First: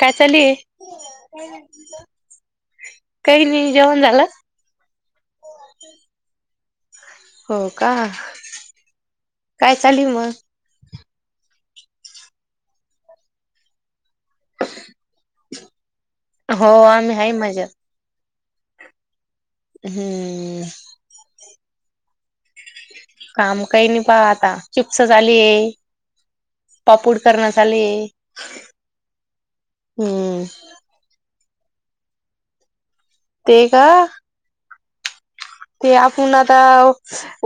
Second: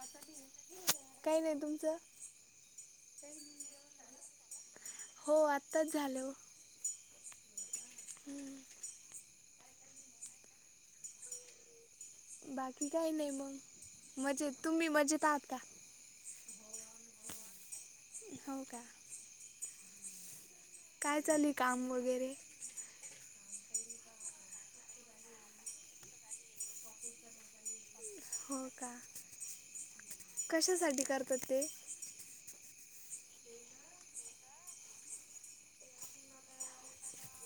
काय चालुय काही नाही तुमचं काही नाही जेवण झालं. हो आत्ताच झालं ओ. हो का काय चालूय मग. बाकी काही नाही मग मजेत तुम्ही मजेत आहा का. हो आम्ही हाय मजेत. हो का. हम्म. काय चालूय काम वगैरे. काम काही नाही पाहा आता चिप्स झालीये. पापूड करण्या आले. हो का हम्म कशासाठी करतात ते. ते का. ते आपुण आताव.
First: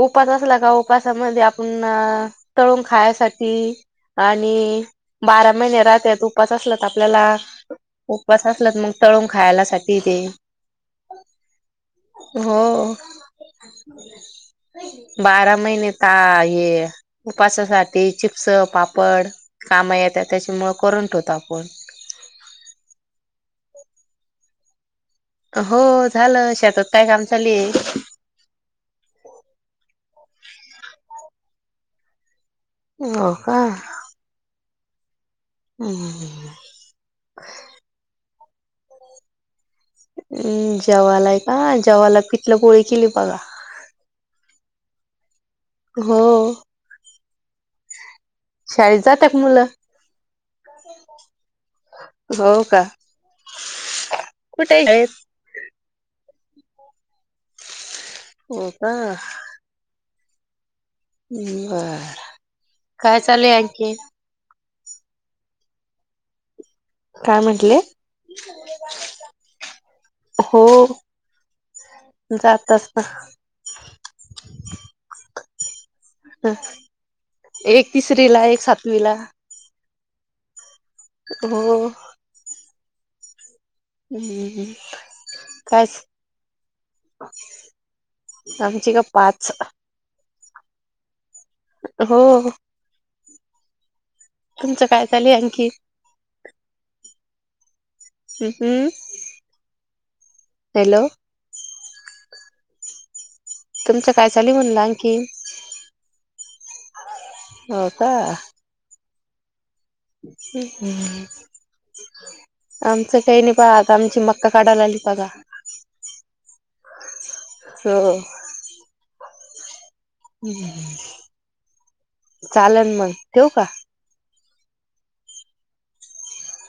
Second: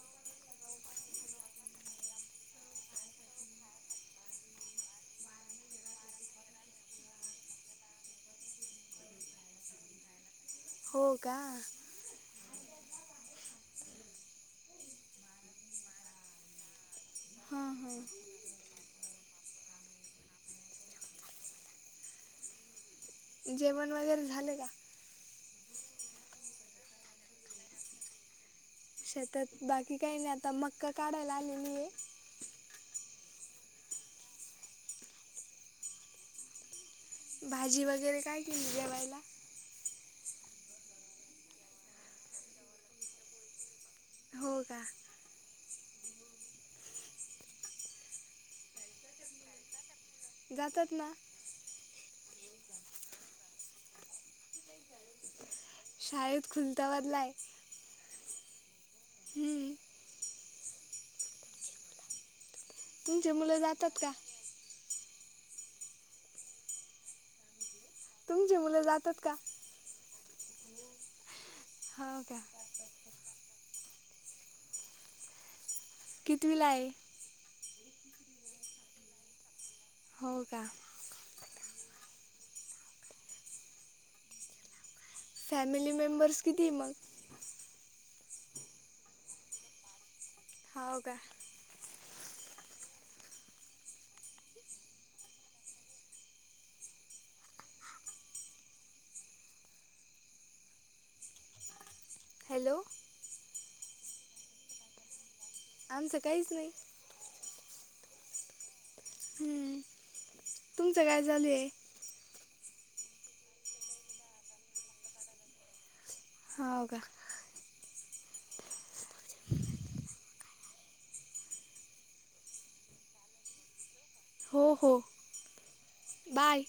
उपास असला का उपासामध्ये आपुण अ तळून खायासाठी. आणि बारा महिने राहत्यात उपास असला त आपल्याला. उपवास असला मग तळून खायलासाठी ते. हो का. हो. [inaudible] बारा महिने ता ये हां उपासासाठी हां चिप्स पापड. काम येथेत त्याच्यामुंळ करून ठेवतो आपण. जेवण वगैरे झाले का. हो झालं शेतात काय काम चालूये. शेतात बाकी काही नाही आता मका काढायला आलेली आहे. हो का. हम-हम हम्म हम्म. भाजी वगैरे काय केली जेवायला. हम्म जेवालाय काय जेवाला पिटलं पोळी केली बघा. हो का. हो ओ. शाळेत जाताक मुलं. जातात ना. हो का कुठे. [unintelligible] शाळेत खुलताबादला आहे. हो का. हम्म. बरं काय तुमचे चालूय मुलं आणखीन. जातात का काय म्हटले. तुमचे मुलं जातात का [unintelligible] हो हो का जाता. [unintelligible] हं, कितवीला आहे एक तिसरीला-एक सातवीला. हो का. हो. हम्म हम्म. फॅमिली मेंबर्स कितीय मग? आमची का पाच हाव का. हो. तुमचं काय चाले आणंखी? हम्म हम्म, हॅलो! हॅलो. तुमच काय चालीय म्हणलं आणखी? आमचं काहीच नाही. हो का हम्म. ह् तुमचं काय हं. चालू आहे आमचं काही नाही पहा, आता आमची मक्का काढायला आली बघा. होव का. हो. हम्म, चालल मग ठिव का? हो हो बाय.